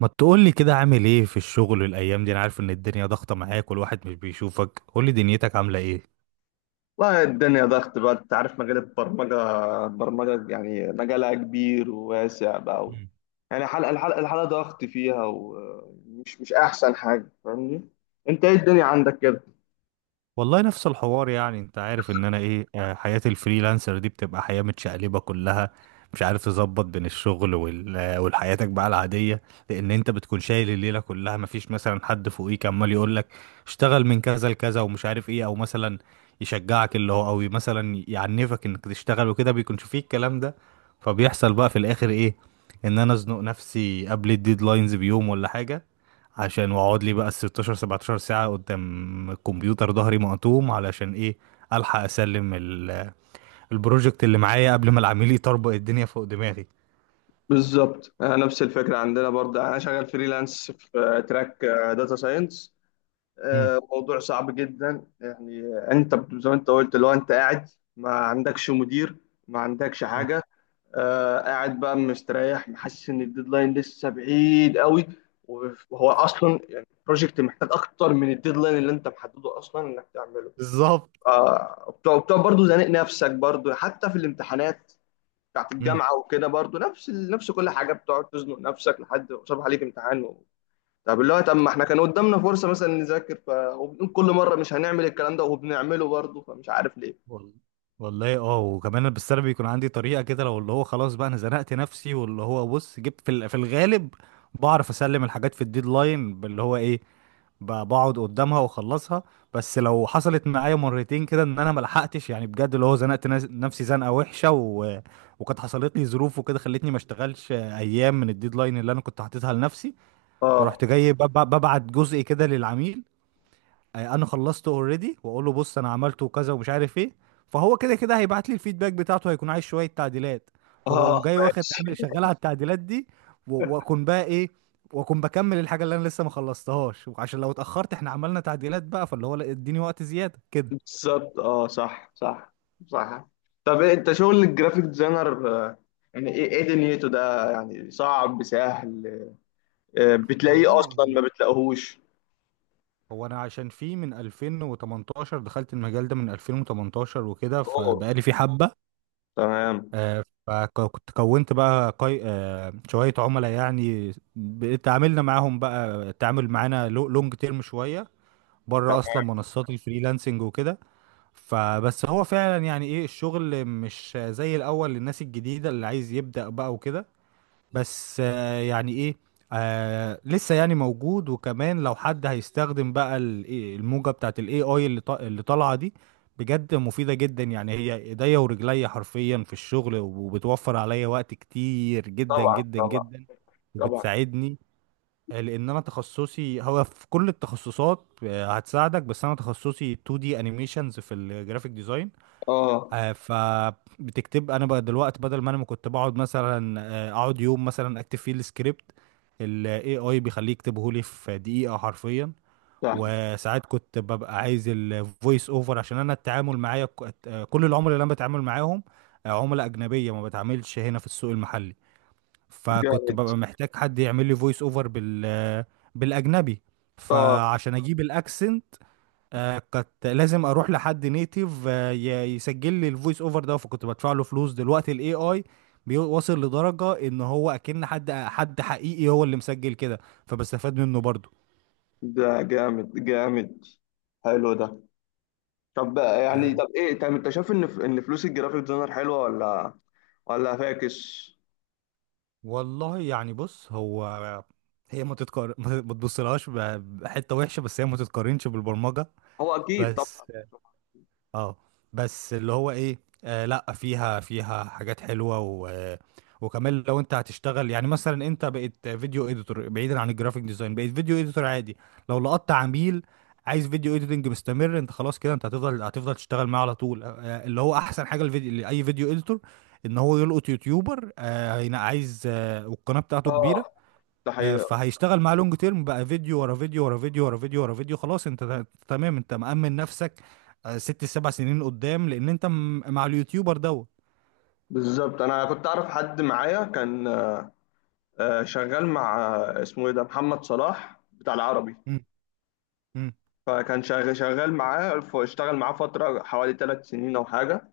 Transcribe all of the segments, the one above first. ما تقولي كده، عامل ايه في الشغل الايام دي؟ انا عارف ان الدنيا ضغطة معاك والواحد مش بيشوفك. قولي دنيتك عاملة ايه؟ والله الدنيا ضغط بقى، انت عارف مجال البرمجة يعني مجالها كبير وواسع بقى و... يعني حلقة الحلقة الحلقة ضغط فيها، ومش مش أحسن حاجة. فاهمني؟ أنت إيه الدنيا عندك كده؟ والله نفس الحوار، يعني انت عارف ان انا ايه، حياة الفريلانسر دي بتبقى حياة متشقلبة كلها. مش عارف تظبط بين الشغل والحياتك بقى العادية. لان انت بتكون شايل الليلة كلها، مفيش مثلا حد فوقيك عمال يقول لك اشتغل من كذا لكذا ومش عارف ايه، او مثلا يشجعك اللي هو، او مثلا يعنفك انك تشتغل وكده. بيكونش فيه الكلام ده. فبيحصل بقى في الاخر ايه؟ ان انا ازنق نفسي قبل الديدلاينز بيوم ولا حاجة، عشان واقعد لي بقى ال 16 17 ساعة قدام الكمبيوتر، ظهري مقطوم. علشان ايه؟ الحق اسلم البروجكت اللي معايا قبل ما العميل يطربق الدنيا فوق دماغي. بالظبط. نفس الفكرة عندنا برضه. يعني أنا شغال فريلانس في تراك داتا ساينس. مم. موضوع صعب جدا. يعني أنت زي ما أنت قلت، لو أنت قاعد ما عندكش مدير، ما عندكش مم. حاجة. قاعد بقى مستريح، محسس ان الديدلاين لسه بعيد قوي، وهو اصلا يعني بروجكت محتاج اكتر من الديدلاين اللي انت محدده اصلا انك تعمله. بالظبط. وبتقعد وبتقعد برضه زانق نفسك برضه، حتى في الامتحانات بتاعت مم. الجامعه وكده. برضه نفس كل حاجه، بتقعد تزنق نفسك لحد ما صبح عليك امتحان و... طب اللي هو، طب ما احنا كان قدامنا فرصه مثلا نذاكر ف... وبنقول كل مره مش هنعمل الكلام ده وبنعمله برضه، فمش عارف ليه. وال- والله اه، وكمان بس انا بيكون عندي طريقة كده. لو اللي هو خلاص بقى انا زنقت نفسي، واللي هو بص، جبت في في الغالب بعرف اسلم الحاجات في الديدلاين، باللي هو ايه، بقعد قدامها واخلصها. بس لو حصلت معايا مرتين كده ان انا ملحقتش، يعني بجد اللي هو زنقت نفسي زنقه وحشه وكانت حصلت لي ظروف وكده خلتني ما اشتغلش ايام من الديدلاين اللي انا كنت حاططها لنفسي. اه. فرحت جاي ببعت جزء كده للعميل، انا خلصته اوريدي، واقول له بص انا عملته كذا ومش عارف ايه. فهو كده كده هيبعت لي الفيدباك بتاعته، هيكون عايز شويه تعديلات. اه. فبقوم جاي واخد ماشي. عامل شغال على التعديلات دي. واكون بقى ايه، واكون بكمل الحاجه اللي انا لسه ما خلصتهاش. وعشان لو اتاخرت، احنا عملنا تعديلات بقى، فاللي هو لا، اديني وقت زياده كده. بالظبط، اه، صح، صح، صح. طب إيه، انت شغل الجرافيك ديزاينر، يعني ايه دنيته ده؟ يعني صعب سهل؟ بتلاقيه والله اصلا هو، ما بتلاقيهوش؟ هو انا عشان فيه من 2018 دخلت المجال ده، من 2018 وكده، اوه. فبقالي فيه حبه. تمام. فكنت كونت بقى قي... آه، شوية عملاء، يعني تعاملنا معاهم بقى. التعامل معانا لونج تيرم شوية، بره تمام. أصلا منصات الفريلانسنج وكده. فبس هو فعلا يعني إيه، الشغل مش زي الأول للناس الجديدة اللي عايز يبدأ بقى وكده. بس يعني ايه، آه لسه يعني موجود. وكمان لو حد هيستخدم بقى ال- إيه، الموجة بتاعت الاي اي اللي طالعة دي، بجد مفيدة جدا. يعني هي ايديا ورجليا حرفيا في الشغل، وبتوفر عليا وقت كتير جدا طبعا، جدا طبعا، جدا، طبعا. وبتساعدني. لان انا تخصصي هو في كل التخصصات هتساعدك، بس انا تخصصي 2D انيميشنز في الجرافيك ديزاين. اه، فبتكتب، انا بقى دلوقتي بدل ما انا ما كنت بقعد مثلا، اقعد يوم مثلا اكتب فيه السكريبت، الاي اي بيخليه يكتبه لي في دقيقة حرفيا. صح. وساعات كنت ببقى عايز الفويس اوفر، عشان انا التعامل معايا كل العملاء اللي انا بتعامل معاهم، عملاء اجنبية، ما بتعاملش هنا في السوق المحلي. فكنت جامد. ببقى محتاج حد يعمل لي فويس اوفر بالاجنبي، اه. فعشان اجيب الاكسنت. آه كنت لازم اروح لحد نيتيف آه يسجل لي الفويس اوفر ده، فكنت بدفع له فلوس. دلوقتي الاي اي بيوصل لدرجة ان هو اكن حد حقيقي هو اللي مسجل كده، فبستفاد منه برضو. ده جامد، جامد. حلو ده. طب بقى يعني، آه طب ايه، طب انت شايف ان ان فلوس الجرافيك ديزاينر حلوه، ولا ولا فاكس؟ والله يعني بص، هو هي ما تبصلهاش بحتة وحشة، بس هي ما تتقارنش بالبرمجة. هو اكيد بس طبعا. اه. بس اللي هو ايه، آه لا، فيها، فيها حاجات حلوه. و وكمان لو انت هتشتغل، يعني مثلا انت بقيت فيديو اديتور بعيدا عن الجرافيك ديزاين، بقيت فيديو اديتور عادي، لو لقطت عميل عايز فيديو اديتنج مستمر، انت خلاص كده. انت هتفضل تشتغل معاه على طول. اللي هو احسن حاجه الفيديو لاي فيديو اديتور، ان هو يلقط يوتيوبر عايز، آه، والقناه بتاعته اه، كبيره. ده حقيقة. فهيشتغل مع لونج تيرم بقى، فيديو ورا فيديو ورا فيديو ورا فيديو ورا فيديو، خلاص انت تمام، انت مأمن نفسك ست سبع سنين قدام، لان انت مع اليوتيوبر دوت. بالظبط. انا كنت اعرف حد معايا كان شغال مع اسمه ايه ده، محمد صلاح بتاع العربي. مم. مم. فكان شغال معاه، فاشتغل معاه فتره حوالي 3 سنين او حاجه.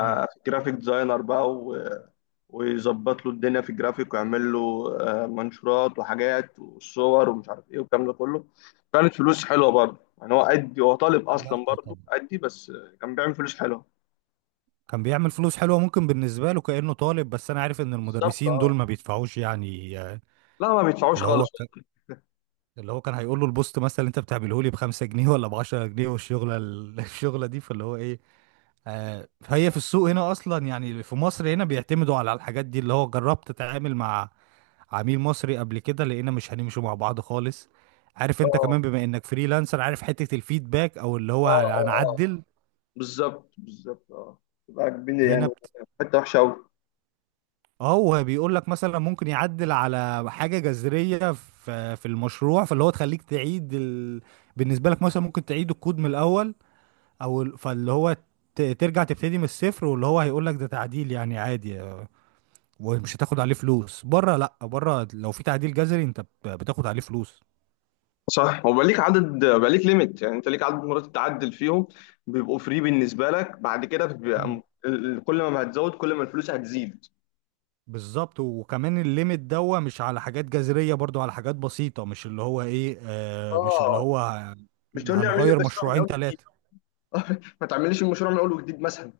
مم. جرافيك ديزاينر بقى ويظبط له الدنيا في الجرافيك ويعمل له منشورات وحاجات وصور ومش عارف ايه والكلام ده كله. كانت فلوس حلوه برضه، يعني هو قدي، هو طالب لا اصلا برضه طبعا. قدي، بس كان بيعمل فلوس حلوه. كان بيعمل فلوس حلوة، ممكن بالنسبة له كأنه طالب، بس أنا عارف إن بالظبط، المدرسين اه. دول ما بيدفعوش، يعني لا، ما بيدفعوش اللي هو خالص. ك- اللي هو كان هيقول له البوست مثلا اللي أنت بتعمله لي بخمسة جنيه ولا بعشرة جنيه، والشغلة الشغلة دي. فاللي هو إيه، فهي في السوق هنا اصلا، يعني في مصر هنا بيعتمدوا على الحاجات دي. اللي هو جربت تتعامل مع عميل مصري قبل كده، لقينا مش هنمشوا مع بعض خالص. عارف انت اه، كمان، بما انك فريلانسر، عارف حتة الفيدباك او اللي هو اه، اه. هنعدل بالظبط، بالظبط، اه، تبقى كبيرة هنا يعني. حتة وحشة أوي. اه، هو بيقول لك مثلا ممكن يعدل على حاجة جذرية في المشروع، فاللي هو تخليك تعيد بالنسبة لك مثلا ممكن تعيد الكود من الاول، او فاللي هو ترجع تبتدي من الصفر. واللي هو هيقول لك ده تعديل، يعني عادي ومش هتاخد عليه فلوس. بره لا، بره لو في تعديل جذري انت بتاخد عليه فلوس. صح. وبقى ليك عدد، بقى ليك ليميت، يعني انت ليك عدد مرات تعدل فيهم بيبقوا فري بالنسبه لك، بعد كده بيبقى مم. كل ما هتزود كل ما الفلوس هتزيد. بالظبط. وكمان الليميت دوا مش على حاجات جذرية برضو، على حاجات بسيطة. مش اللي هو ايه، آه مش اللي اه، هو مش تقول لي اعمل لي هنغير المشروع من مشروعين أول جديد. ثلاثة. ما تعمليش المشروع من اول وجديد مثلا.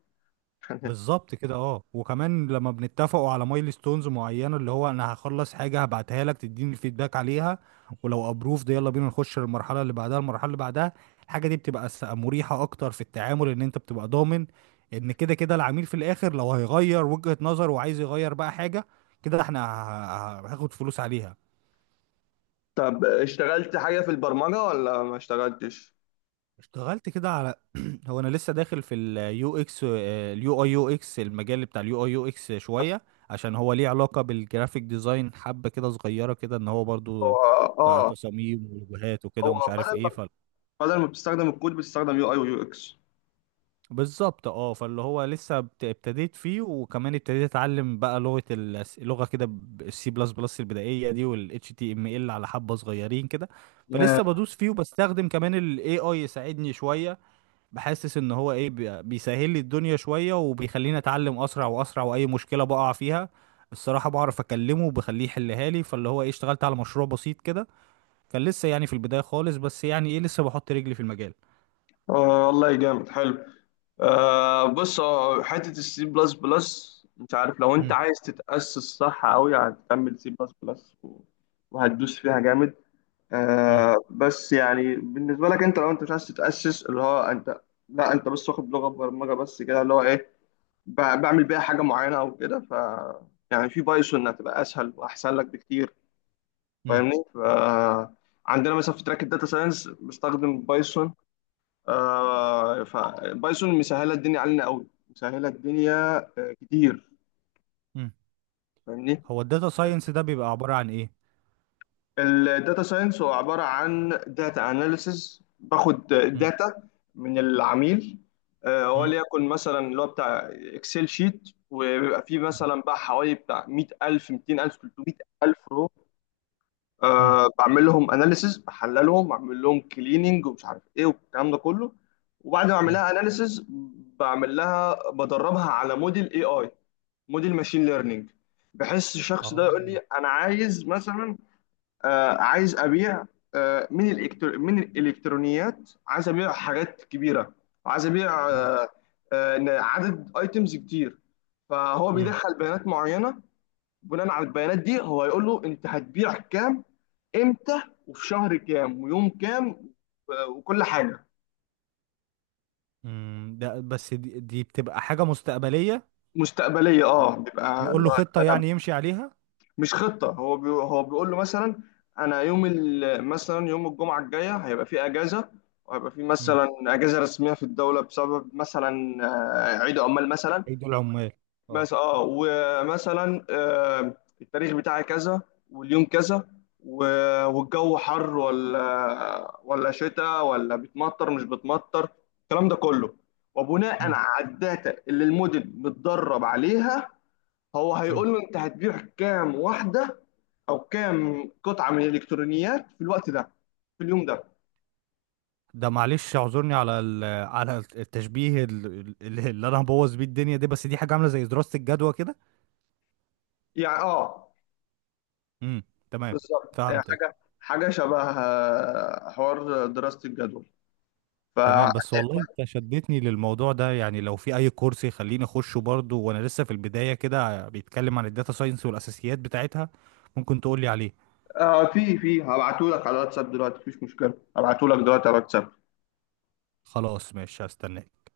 بالظبط كده اه. وكمان لما بنتفقوا على مايلستونز معينه، اللي هو انا هخلص حاجه هبعتها لك، تديني الفيدباك عليها، ولو ابروفد يلا بينا نخش للمرحله اللي بعدها، المرحله اللي بعدها. الحاجه دي بتبقى مريحه اكتر في التعامل، ان انت بتبقى ضامن ان كده كده العميل في الاخر لو هيغير وجهه نظر وعايز يغير بقى حاجه، كده احنا هاخد فلوس عليها. طب اشتغلت حاجه في البرمجه ولا ما اشتغلتش؟ اشتغلت كده على هو انا لسه داخل في اليو اكس، اليو اي يو اكس، المجال بتاع اليو اي يو اكس شويه، عشان هو ليه علاقه بالجرافيك ديزاين حبه كده صغيره كده، ان هو هو برضو بتاع اه تصاميم ولوجوهات وكده ومش هو عارف بدل ايه. ما ف بدل ما بتستخدم الكود بتستخدم يو اي ويو اكس. بالظبط اه. فاللي هو لسه ابتديت فيه، وكمان ابتديت اتعلم بقى لغه كده، السي بلس بلس البدائيه دي، والاتش تي ام ال على حبه صغيرين كده. فلسه بدوس فيه. وبستخدم كمان الاي اي يساعدني شويه. بحسس ان هو ايه، بيسهل لي الدنيا شوية، وبيخليني اتعلم اسرع واسرع، واي مشكلة بقع فيها الصراحة بعرف اكلمه وبخليه يحلها لي. فاللي هو ايه، اشتغلت على مشروع بسيط كده، كان لسه يعني في البداية خالص، بس يعني ايه لسه بحط رجلي في المجال. والله جامد، حلو. بص، هو حته السي بلس بلس، انت عارف لو انت مم، عايز تتاسس صح قوي هتكمل سي بلس بلس وهتدوس فيها جامد. مم، بس يعني بالنسبه لك انت، لو انت مش عايز تتاسس اللي هو انت، لا انت بس واخد لغه برمجه بس كده اللي هو ايه، ب- بعمل بيها حاجه معينه او كده، ف يعني في بايثون هتبقى اسهل واحسن لك بكتير. مم، فاهمني؟ ف عندنا مثلا في تراك الداتا ساينس بستخدم بايثون. فبايثون مسهله الدنيا علينا قوي، مسهله الدنيا كتير. مم، فاهمني؟ هو الداتا ساينس ده بيبقى عبارة عن ايه؟ الداتا ساينس هو عباره عن داتا اناليسز. باخد مم، داتا من العميل، مم، وليكن مثلا اللي هو بتاع اكسل شيت، وبيبقى فيه مثلا بقى حوالي بتاع 100,000 200,000 300,000 رو. مم، بعمل لهم اناليسز، بحللهم، بعمل لهم كليننج، ومش عارف ايه والكلام ده كله. وبعد ما اعمل مم، لها اناليسز بعمل لها، بدربها على موديل اي اي، موديل ماشين ليرنينج. بحس الشخص ده اه. يقول لي، انا عايز مثلا عايز ابيع، من من الالكترونيات، عايز ابيع حاجات كبيره، وعايز ابيع مم، عدد ايتمز كتير. فهو مم، بيدخل بيانات معينه، بناء على البيانات دي هو يقول له انت هتبيع كام، امتى، وفي شهر كام، ويوم كام وكل حاجه. امم. ده بس دي, دي بتبقى حاجة مستقبلية. مستقبليه، اه، بيبقى بيقول اللي له هو خطة يعني يمشي عليها. مش خطة. هو هو بيقول له مثلا، أنا مثلا يوم الجمعة الجاية هيبقى في أجازة، وهيبقى في مم، مثلا أجازة رسمية في الدولة بسبب مثلا عيد عمال مثلا. ايدي العمال. اه. مثلا اه، ومثلا التاريخ بتاعي كذا، واليوم كذا و... والجو حر ولا، ولا شتاء، ولا بتمطر مش بتمطر، الكلام ده كله. وبناء على الداتا اللي الموديل متدرب عليها، هو مم، هيقول له انت هتبيع كام واحدة او كام قطعه من الالكترونيات في الوقت ده، في اليوم ده. ده معلش اعذرني على على التشبيه اللي انا هبوظ بيه الدنيا دي، بس دي حاجه عامله زي دراسه الجدوى كده. يعني اه. امم. تمام. بالظبط، يعني فهمتك. حاجه، حاجه شبه حوار دراسه الجدول. ف تمام. بس والله انت شدتني للموضوع ده، يعني لو في اي كورس يخليني اخشه برضه وانا لسه في البدايه كده، بيتكلم عن الداتا ساينس والاساسيات بتاعتها، ممكن تقولي عليه. في هبعته لك على الواتساب دلوقتي، مفيش مشكله، هبعته لك دلوقتي على الواتساب. خلاص ماشي، هستناك.